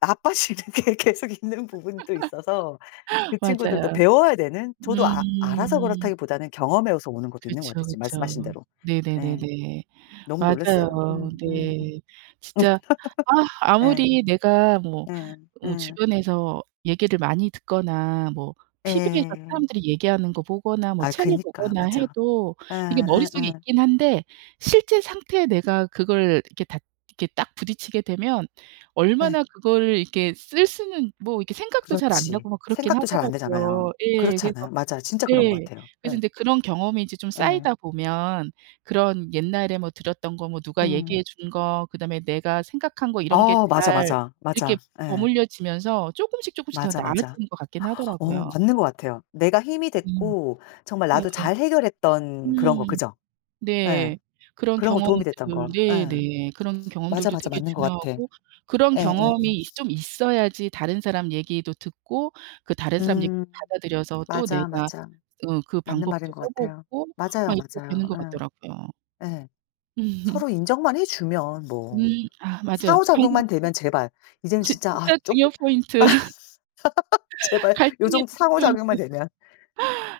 나빠지는 게 계속 있는 부분도 있어서 그 친구들도 맞아요. 배워야 되는. 저도 아 알아서 음. 그렇다기보다는 경험에서 오는 것도 있는 것 같아요 그쵸, 지금 그쵸. 말씀하신 대로. 예. 네네네네. 너무 놀랐어요. 맞아요. 음음음. 네. 진짜 아 예. 아무리 내가 뭐 예 어 예. 주변에서 얘기를 많이 듣거나 뭐 TV에서 예. 사람들이 얘기하는 거 보거나 뭐 아 책을 그니까. 보거나 맞아. 해도 이게 머릿속에 예예예. 있긴 한데 실제 상태에 내가 그걸 이렇게 다 이렇게 딱 부딪히게 되면 예. 얼마나 그거를 이렇게 쓸 수는 뭐 이렇게 생각도 잘 안 그렇지. 나고 막 그렇긴 생각도 잘 안되잖아요. 하더라고요. 예. 그렇지 그래서 않아요? 맞아요. 진짜 그런 것 네 같아요. 그래서 예. 인제 그런 경험이 인제 좀 예. 쌓이다 보면 그런 옛날에 뭐 들었던 거 뭐 누가 음. 얘기해 준 거 그다음에 내가 생각한 거 이런 게 어 맞아, 잘 맞아. 이렇게 맞아. 예. 버무려지면서 쪼끔씩, 쪼끔씩 더 맞아, 맞아. 나아지는 것 같긴 어 하더라고요. 맞는 것 같아요. 내가 힘이 음. 됐고 정말 네. 나도 잘 해결했던 그런 거 음. 그죠? 예. 네. 그런 그런 거 경험들 도움이 됐던 거. 예. 네네 그런 맞아, 경험들도 맞아. 되게 맞는 것 같아. 중요하고 그런 예예예. 경험이 있 좀 있어야지 다른 사람 얘기도 듣고 그 다른 사람 음. 얘기도 받아들여서 또 맞아, 내가 맞아. 응 그 맞는 말인 방법도 것 써 같아요. 보고 맞아요, 막 이렇게 맞아요. 되는 것 같더라고요. 예. 예. 서로 인정만 해 주면 뭐 음 아 맞아요. 방금 상호작용만 되면 제발 이제는 진 진짜 아 진짜 쪼끄 중요 아 포인트, 제발 요 갈등의 정도 중요 포인트. 상호작용만 되면.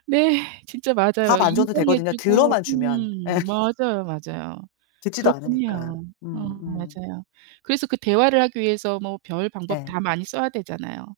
네. 진짜 답 맞아요. 안 줘도 인정해 되거든요 주고 들어만 주면. 예. 음 맞아요, 맞아요. 듣지도 그렇긴 않으니까. 해요. 어 음 음. 맞아요. 그래서 그 대화를 하기 위해서 뭐 별 방법 예. 다 많이 써야 되잖아요.